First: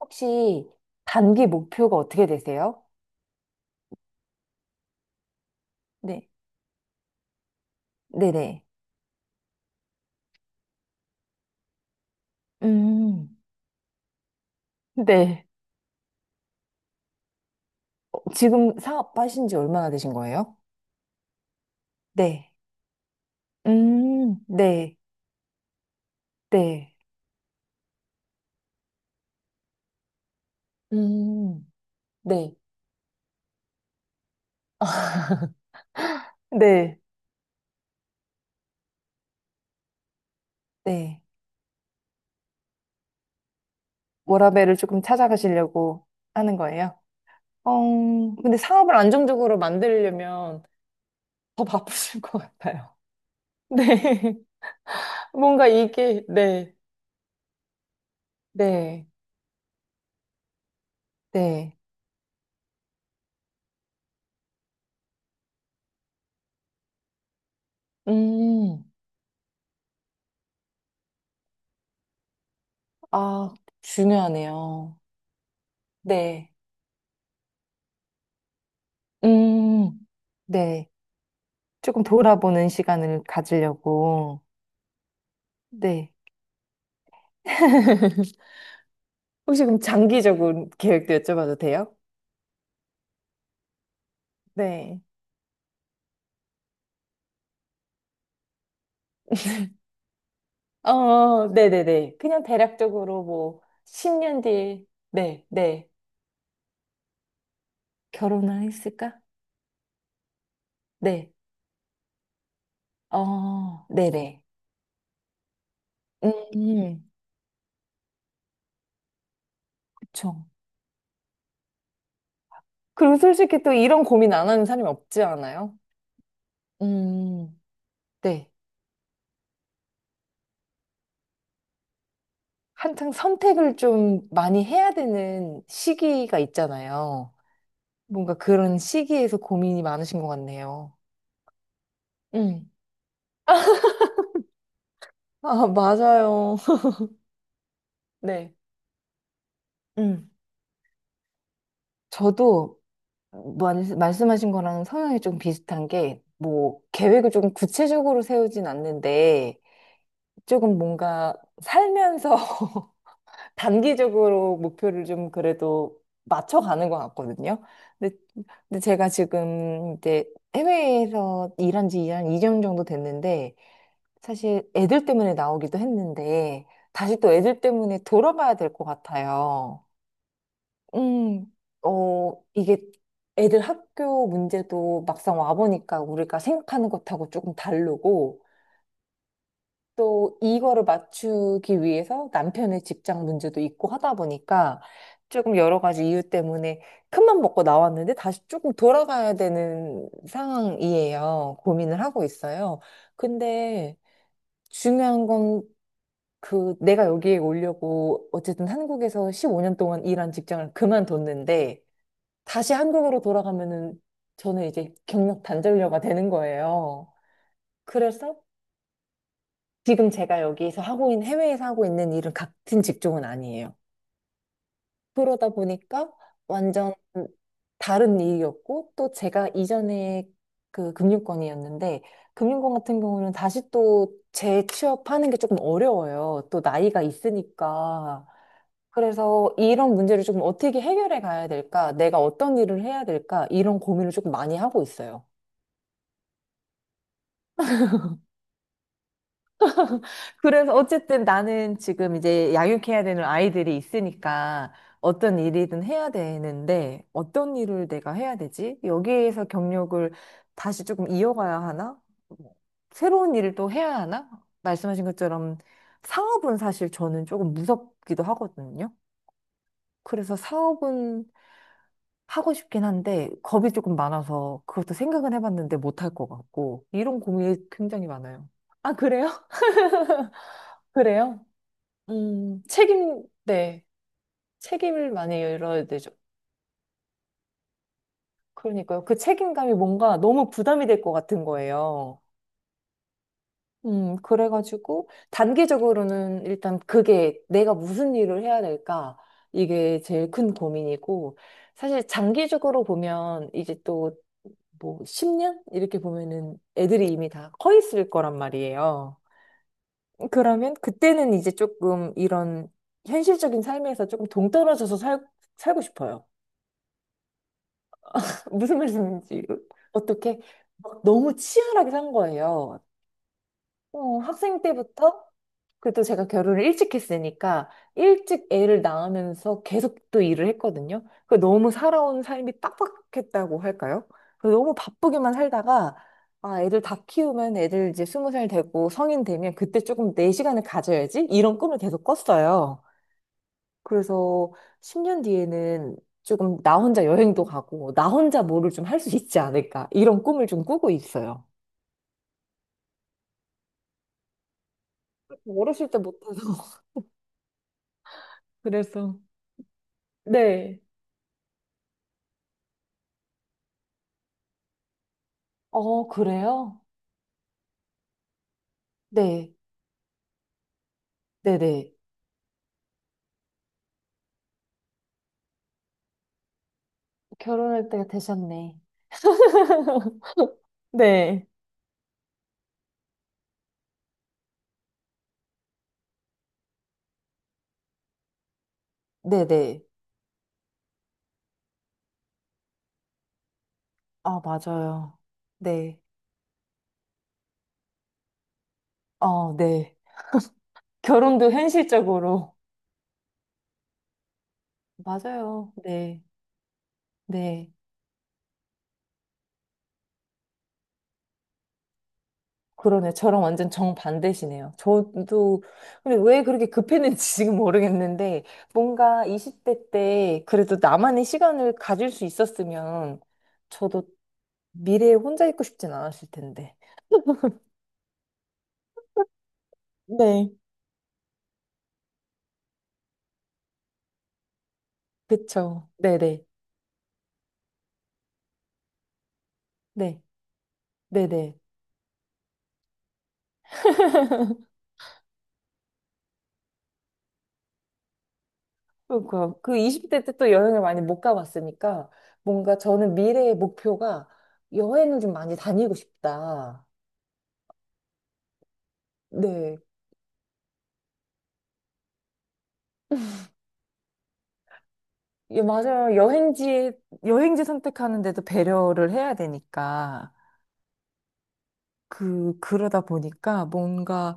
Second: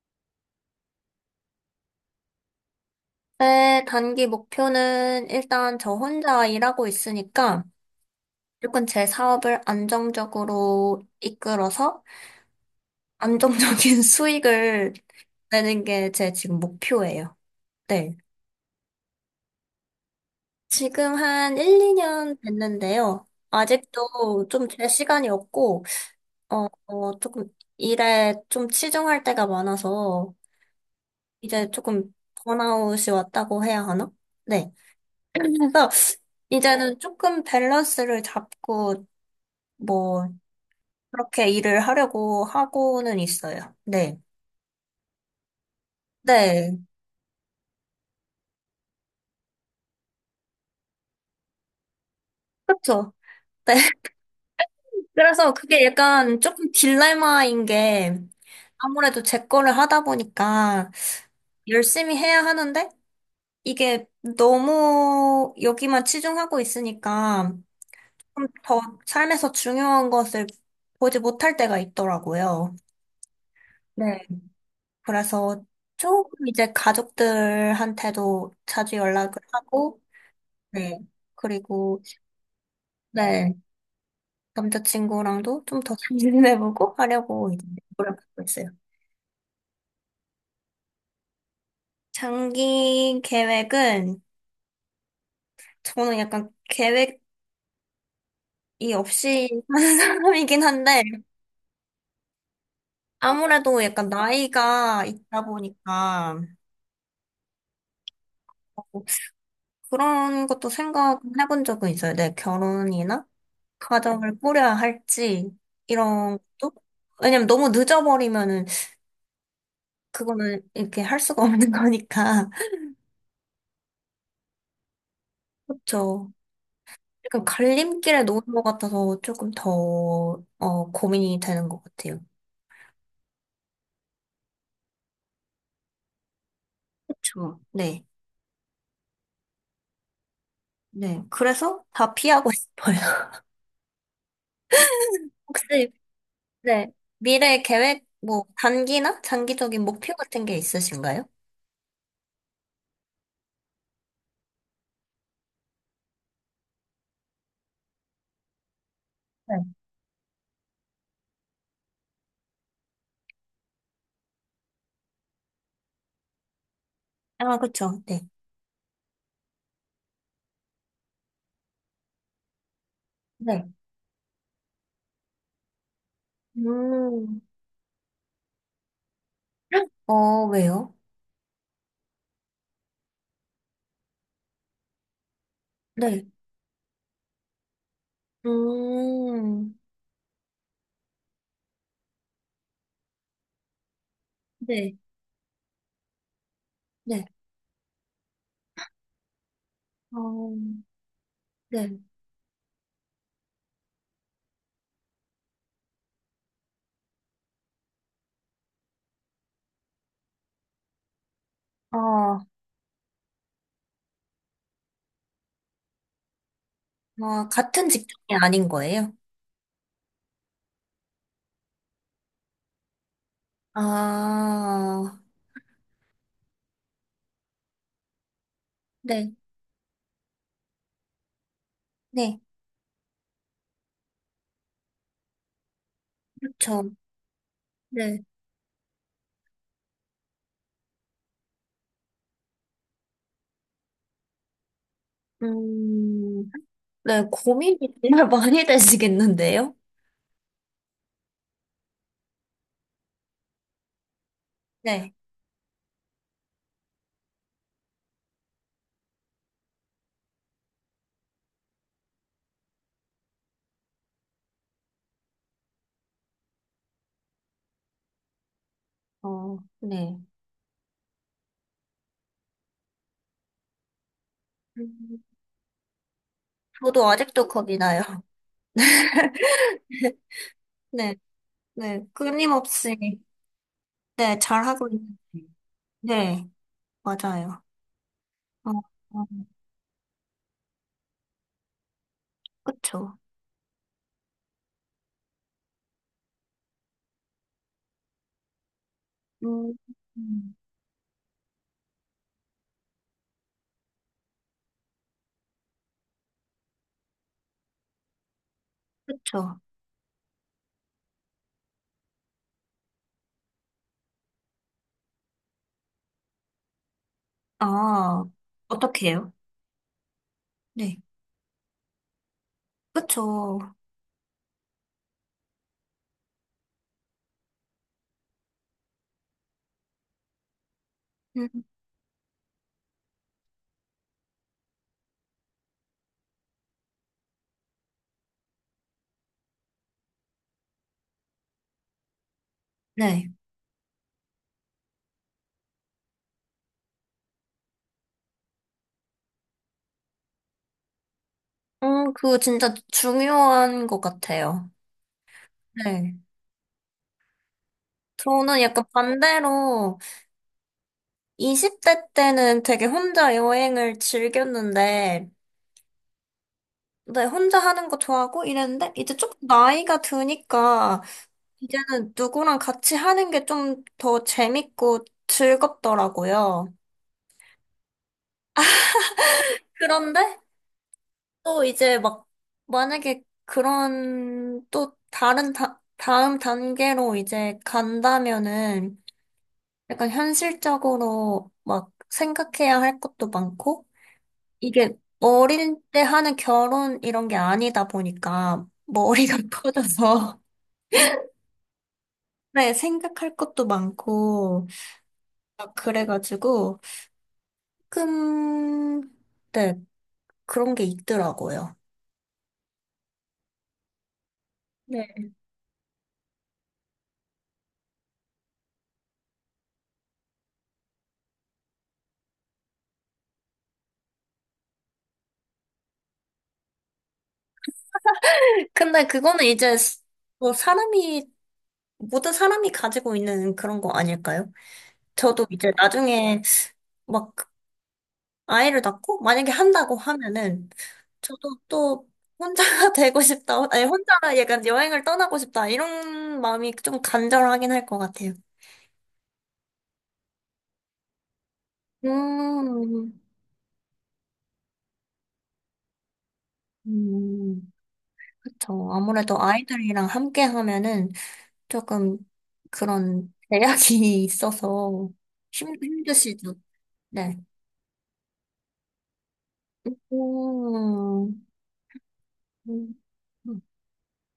혹시 단기 목표가 어떻게 되세요? 제 단기 목표는 일단 저 네. 혼자 일하고 있으니까 네네. 무조건 제 사업을 안정적으로 이끌어서 음, 안정적인 수익을 네. 내는 게 제 지금 목표예요. 네. 지금 사업하신 지 얼마나 되신 거예요? 지금 한 1, 2년 네. 됐는데요. 아직도 좀 제 네, 시간이 없고, 네, 조금 일에 좀 치중할 때가 많아서 음, 이제 조금 네, 번아웃이 왔다고 해야 하나? 네. 그래서 이제는 네. 조금 밸런스를 잡고 뭐 네. 그렇게 일을 하려고 하고는 있어요. 네. 워라밸을 조금 찾아가시려고 하는 네. 거예요. 어, 근데 사업을 안정적으로 만들려면 더 바쁘실 것 같아요. 그렇죠. 네. 네. 그래서 뭔가 그게 이게, 약간 조금 네. 딜레마인 게 네, 아무래도 제 거를 하다 보니까 네. 열심히 해야 하는데 이게 너무 여기만 치중하고 있으니까 좀 더 음, 삶에서 중요한 것을 보지 못할 때가 있더라고요. 아, 네. 중요하네요. 그래서 조금 네, 이제 가족들한테도 자주 연락을 음, 하고, 네. 네. 그리고, 조금 돌아보는 시간을 네. 가지려고. 남자친구랑도 좀 더 네. 잘 지내보고 하려고 이제 노력하고 있어요. 혹시 그럼 장기적인 계획도 여쭤봐도 돼요? 장기 계획은 네. 저는 약간 계획이 없이 사는 사람이긴 한데 어, 네네네. 그냥 대략적으로 뭐, 아무래도 약간 10년 뒤에, 나이가 있다 네, 네. 보니까 결혼을 했을까? 그런 것도 네. 생각해본 적은 있어요. 내 결혼이나 어, 가정을 네네. 꾸려야 할지 이런 것도 음, 왜냐면 너무 늦어버리면은 그쵸. 그거는 이렇게 할 수가 없는 거니까 그리고 솔직히 또 이런 고민 안 하는 사람이 없지 않아요? 그렇죠. 약간 음, 갈림길에 놓은 네. 것 같아서 조금 더, 어, 고민이 되는 것 같아요. 한창 선택을 좀 많이 해야 되는 시기가 있잖아요. 그쵸. 네. 뭔가 그런 시기에서 고민이 많으신 것 같네요. 네. 그래서 다 피하고 음. 싶어요. 아, 혹시, 맞아요. 네. 미래 계획, 뭐, 네. 단기나 장기적인 목표 음. 같은 게 있으신가요? 저도 말씀하신 거랑 성향이 좀 비슷한 게, 뭐, 계획을 좀 구체적으로 세우진 네. 않는데, 조금 뭔가 살면서 단기적으로 목표를 좀 그래도 맞춰가는 것 아, 같거든요. 그쵸. 근데, 네. 제가 지금 이제 해외에서 일한 지 한 2년 정도 됐는데, 네. 사실 애들 때문에 나오기도 했는데, 다시 또 음. 애들 때문에 돌아봐야 될 것 같아요. 어, 왜요? 음, 어, 이게 애들 학교 문제도 막상 와보니까 네. 우리가 생각하는 것하고 조금 다르고, 음. 또 이거를 맞추기 위해서 남편의 직장 문제도 있고 하다 보니까 네. 조금 여러 가지 이유 때문에 네. 큰맘 먹고 나왔는데 다시 조금 돌아가야 되는 어, 상황이에요. 네. 고민을 하고 있어요. 근데 중요한 건 그 내가 여기에 오려고 어쨌든 한국에서 15년 동안 일한 직장을 그만뒀는데 아 다시 한국으로 돌아가면은 저는 이제 경력 단절녀가 되는 거예요. 아 같은 그래서 직종이 아닌 거예요? 지금 제가 여기서 하고 있는, 해외에서 하고 있는 일은 같은 직종은 아니에요. 아, 그러다 보니까 완전 다른 일이었고, 또 네. 제가 이전에 그 금융권이었는데, 네. 금융권 같은 경우는 다시 또 재취업하는 게 조금 어려워요. 또 그렇죠. 나이가 네. 있으니까. 그래서 이런 문제를 조금 어떻게 해결해 가야 될까? 내가 어떤 일을 해야 될까? 이런 고민을 조금 많이 하고 있어요. 음, 네, 고민이 정말 많이 되시겠는데요? 그래서 어쨌든 나는 지금 이제 양육해야 되는 아이들이 있으니까 네. 어떤 일이든 해야 되는데 어떤 일을 내가 해야 되지? 여기에서 경력을 다시 조금 이어가야 하나? 뭐, 새로운 일을 또 해야 하나? 말씀하신 것처럼 사업은 사실 저는 조금 무섭기도 하거든요. 어, 네. 그래서 사업은 하고 싶긴 한데 겁이 조금 많아서 그것도 음, 생각은 해봤는데 못할 것 같고 저도 이런 아직도 고민이 겁이 나요. 굉장히 많아요. 아, 그래요? 네. 그래요? 네. 끊임없이, 책임, 네. 네, 잘하고 책임을 있는. 많이 열어야 되죠. 네. 맞아요. 어, 그러니까요. 그 어, 책임감이 뭔가 너무 부담이 될 것 같은 거예요. 그쵸. 그래가지고, 단기적으로는 일단 그게 내가 무슨 일을 해야 될까? 음, 이게 제일 큰 음, 고민이고, 사실 장기적으로 보면 이제 또 뭐 10년? 이렇게 보면은 애들이 이미 다 커 있을 거란 말이에요. 그쵸. 그러면 그때는 이제 조금 이런 현실적인 삶에서 조금 동떨어져서 살고 싶어요. 아, 무슨 어떡해요? 말씀인지 어떻게 네. 막 너무 치열하게 산 거예요. 그쵸. 어, 학생 때부터 그래도 제가 결혼을 일찍 했으니까 일찍 애를 낳으면서 계속 또 일을 했거든요. 그 음, 너무 살아온 삶이 빡빡했다고 할까요? 그 너무 바쁘게만 살다가 아, 애들 다 키우면 애들 이제 스무 살 되고 성인 되면 그때 조금 내 시간을 가져야지 이런 꿈을 계속 꿨어요. 네. 그래서 10년 뒤에는 조금 나 혼자 여행도 가고, 나 혼자 뭐를 좀 할 수 있지 않을까. 이런 꿈을 좀 꾸고 있어요. 그거 진짜 중요한 것 같아요. 어렸을 때 네. 못해서. 저는 약간 그래서. 반대로 네. 20대 때는 되게 혼자 여행을 즐겼는데, 어, 그래요? 네, 혼자 하는 거 좋아하고 이랬는데, 이제 조금 네. 나이가 드니까, 네네. 이제는 누구랑 같이 하는 게 좀 더 재밌고 즐겁더라고요. 결혼할 때가 되셨네. 그런데 네. 또 이제 막, 만약에 그런 또 다른 다음 단계로 이제 간다면은, 네네. 약간 현실적으로 막 생각해야 할 것도 많고, 아, 이게 맞아요. 어릴 네. 때 하는 결혼 이런 게 아니다 보니까 머리가 어, 네. 커져서 결혼도 현실적으로. 네, 생각할 것도 많고 맞아요. 막 네. 그래가지고 네. 조금 네, 그런 게 있더라고요. 그러네. 저랑 완전 정반대시네요. 네. 저도, 근데 왜 그렇게 급했는지 지금 모르겠는데, 뭔가 20대 때 그래도 나만의 시간을 가질 수 있었으면, 저도 미래에 혼자 있고 싶진 않았을 텐데. 근데 그거는 이제 스- 네. 뭐 사람이 모든 사람이 가지고 있는 그런 거 아닐까요? 저도 이제 그쵸. 나중에 네네. 막 아이를 낳고 만약에 한다고 네. 하면은 저도 네네. 또 혼자가 되고 싶다. 아니 혼자 약간 여행을 떠나고 싶다. 이런 마음이 좀 간절하긴 할 것 같아요. 그러니까 그 20대 때 또 여행을 많이 못 가봤으니까, 뭔가 음, 저는 미래의 목표가 여행을 좀 많이 다니고 싶다. 음, 그쵸. 아무래도 네. 아이들이랑 함께 하면은 조금 그런 제약이 있어서 예, 맞아요. 힘드시죠. 여행지, 네. 여행지 선택하는데도 배려를 해야 되니까. 음, 음, 그러다 음, 보니까 뭔가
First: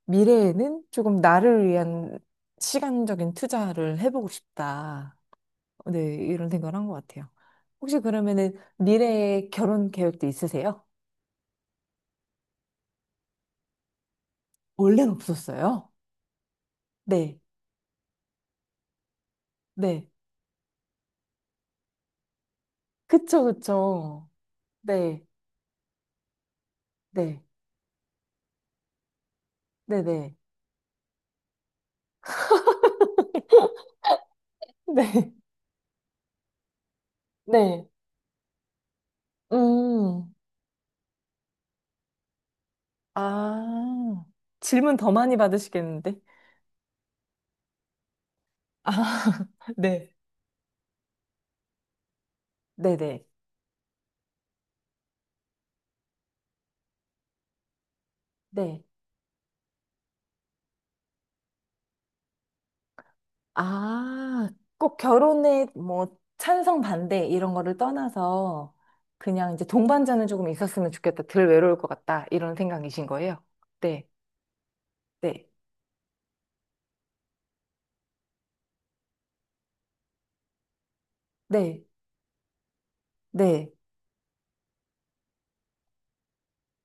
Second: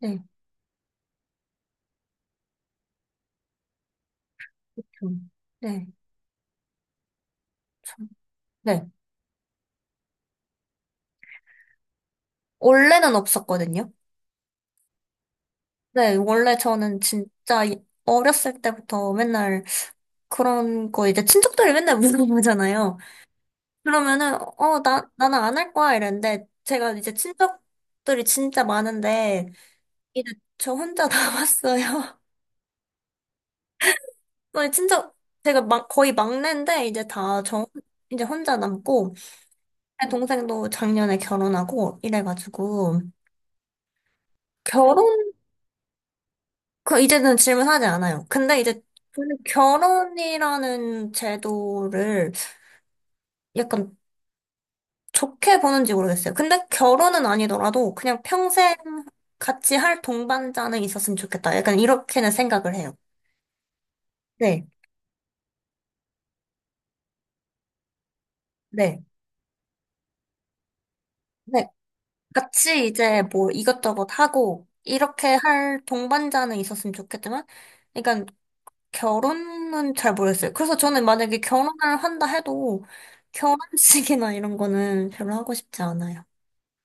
네, 미래에는 조금 나를 위한 시간적인 투자를 해보고 싶다. 좀, 네, 네, 이런 생각을 한 것 같아요. 혹시 좀, 그러면은 네. 미래에 결혼 계획도 있으세요? 원래는 없었거든요. 원래는 없었어요. 네, 원래 저는 네, 진짜 이- 어렸을 때부터 맨날 네. 그런 거 이제 친척들이 맨날 물어보잖아요. 그쵸, 그쵸. 그러면은, 어, 네, 나는 안 할 거야 이랬는데, 제가 이제 네, 친척들이 진짜 많은데, 이제 네네. 저 혼자 남았어요. 저희 친척, 네, 제가 막, 거의 막내인데, 이제 다 저, 네. 이제 혼자 남고, 제 음, 동생도 작년에 결혼하고, 이래가지고, 아. 질문 결혼, 더 많이 받으시겠는데? 그, 이제는 질문하지 않아요. 근데 이제 저는 아, 네. 결혼이라는 제도를 네네. 약간 좋게 보는지 모르겠어요. 근데 결혼은 아니더라도 그냥 평생 네. 같이 할 동반자는 있었으면 좋겠다. 약간 이렇게는 생각을 해요. 아, 네, 꼭 결혼에 뭐 찬성 반대 이런 거를 떠나서 네, 그냥 이제 동반자는 조금 있었으면 좋겠다. 덜 네. 외로울 것 같다. 이런 같이 생각이신 이제 거예요? 뭐 이것저것 네. 하고 이렇게 네. 할 동반자는 있었으면 좋겠지만, 그러니까 결혼은 잘 모르겠어요. 그래서 저는 만약에 네. 결혼을 한다 해도 네. 결혼식이나 이런 거는 별로 하고 싶지 않아요.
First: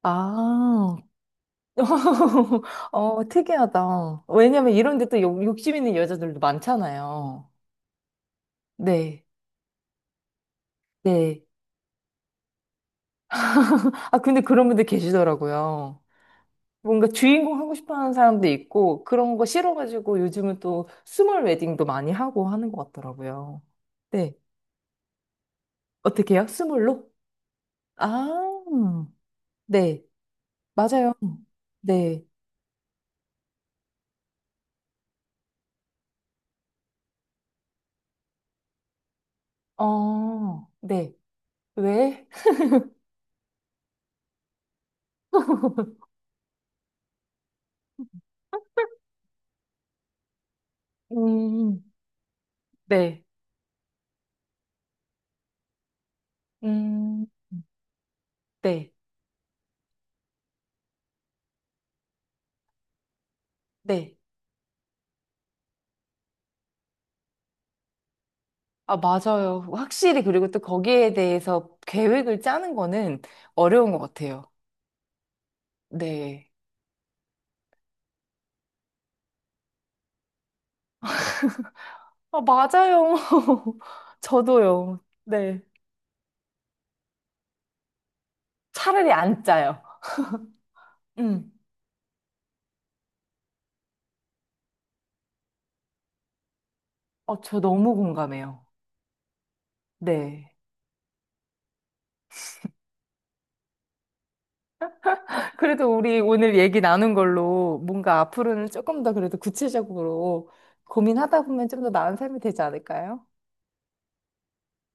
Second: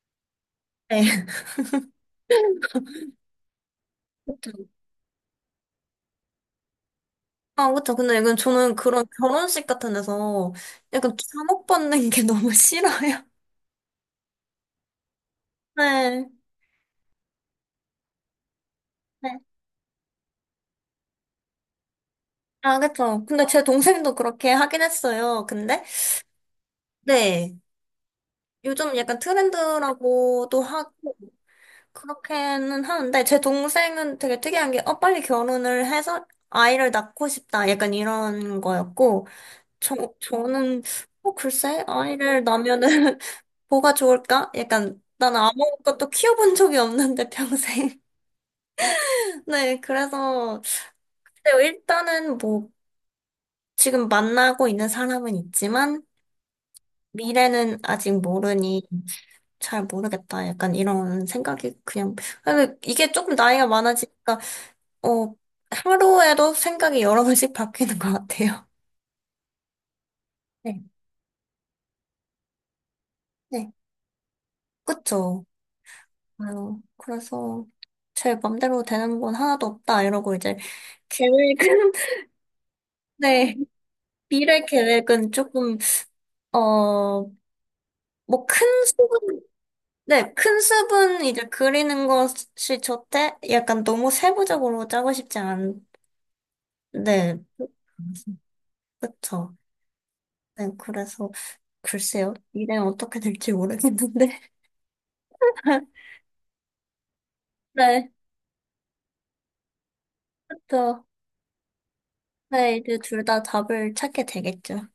아, 네. 어, 특이하다. 왜냐면 이런 데 또 욕심 있는 여자들도 많잖아요. 아, 그쵸. 근데 이건 저는 그런 네. 결혼식 같은 데서 약간 네. 주목받는 게 너무 싫어요. 아, 근데 그런 분들 계시더라고요. 네. 뭔가 주인공 하고 싶어 하는 사람도 있고, 그런 네. 거 싫어가지고 요즘은 또 스몰 웨딩도 많이 하고 하는 아, 것 그쵸. 근데 같더라고요. 제 동생도 네. 그렇게 하긴 했어요. 근데, 어떻게요? 스몰로? 네. 아, 요즘 약간 네. 트렌드라고도 맞아요. 하고, 네. 그렇게는 하는데, 제 동생은 되게 특이한 게, 어, 빨리 결혼을 해서 아이를 낳고 싶다. 약간 이런 거였고, 저, 어, 저는, 네. 어, 글쎄, 왜? 아이를 낳으면은 뭐가 좋을까? 약간, 나는 아무것도 키워본 적이 없는데, 평생. 네, 그래서 근데 음, 일단은 뭐 네. 지금 만나고 있는 사람은 있지만 음, 미래는 아직 모르니 네. 잘 모르겠다. 약간 이런 생각이 그냥 근데 이게 조금 나이가 네. 많아지니까 어 하루에도 생각이 여러 번씩 바뀌는 것 같아요. 아, 맞아요. 확실히 그리고 또 네, 거기에 대해서 계획을 짜는 거는 네, 어려운 것 같아요. 그쵸. 네. 아유, 그래서 제 맘대로 되는 건 하나도 없다 이러고 이제 계획은 아, 맞아요. 네 미래 저도요. 계획은 네. 조금 어뭐큰 차라리 안 짜요. 네, 큰 숲은 이제 음. 그리는 것이 좋대? 약간 너무 세부적으로 짜고 싶지 않, 네, 어, 저 너무 공감해요. 그쵸. 네. 네, 그래서, 글쎄요. 미래는 어떻게 될지 모르겠는데. 그래도 우리 오늘 얘기 나눈 걸로 네, 뭔가 앞으로는 조금 더 그래도 구체적으로 그쵸. 고민하다 보면 좀 더 나은 삶이 되지 네, 이제 않을까요? 둘 다 답을 찾게 되겠죠.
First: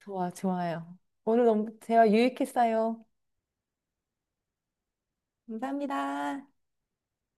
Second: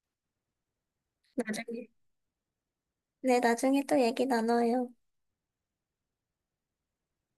좋아, 좋아요. 오늘 너무 나중에. 대화 유익했어요. 네, 나중에 또 얘기 나눠요. 감사합니다.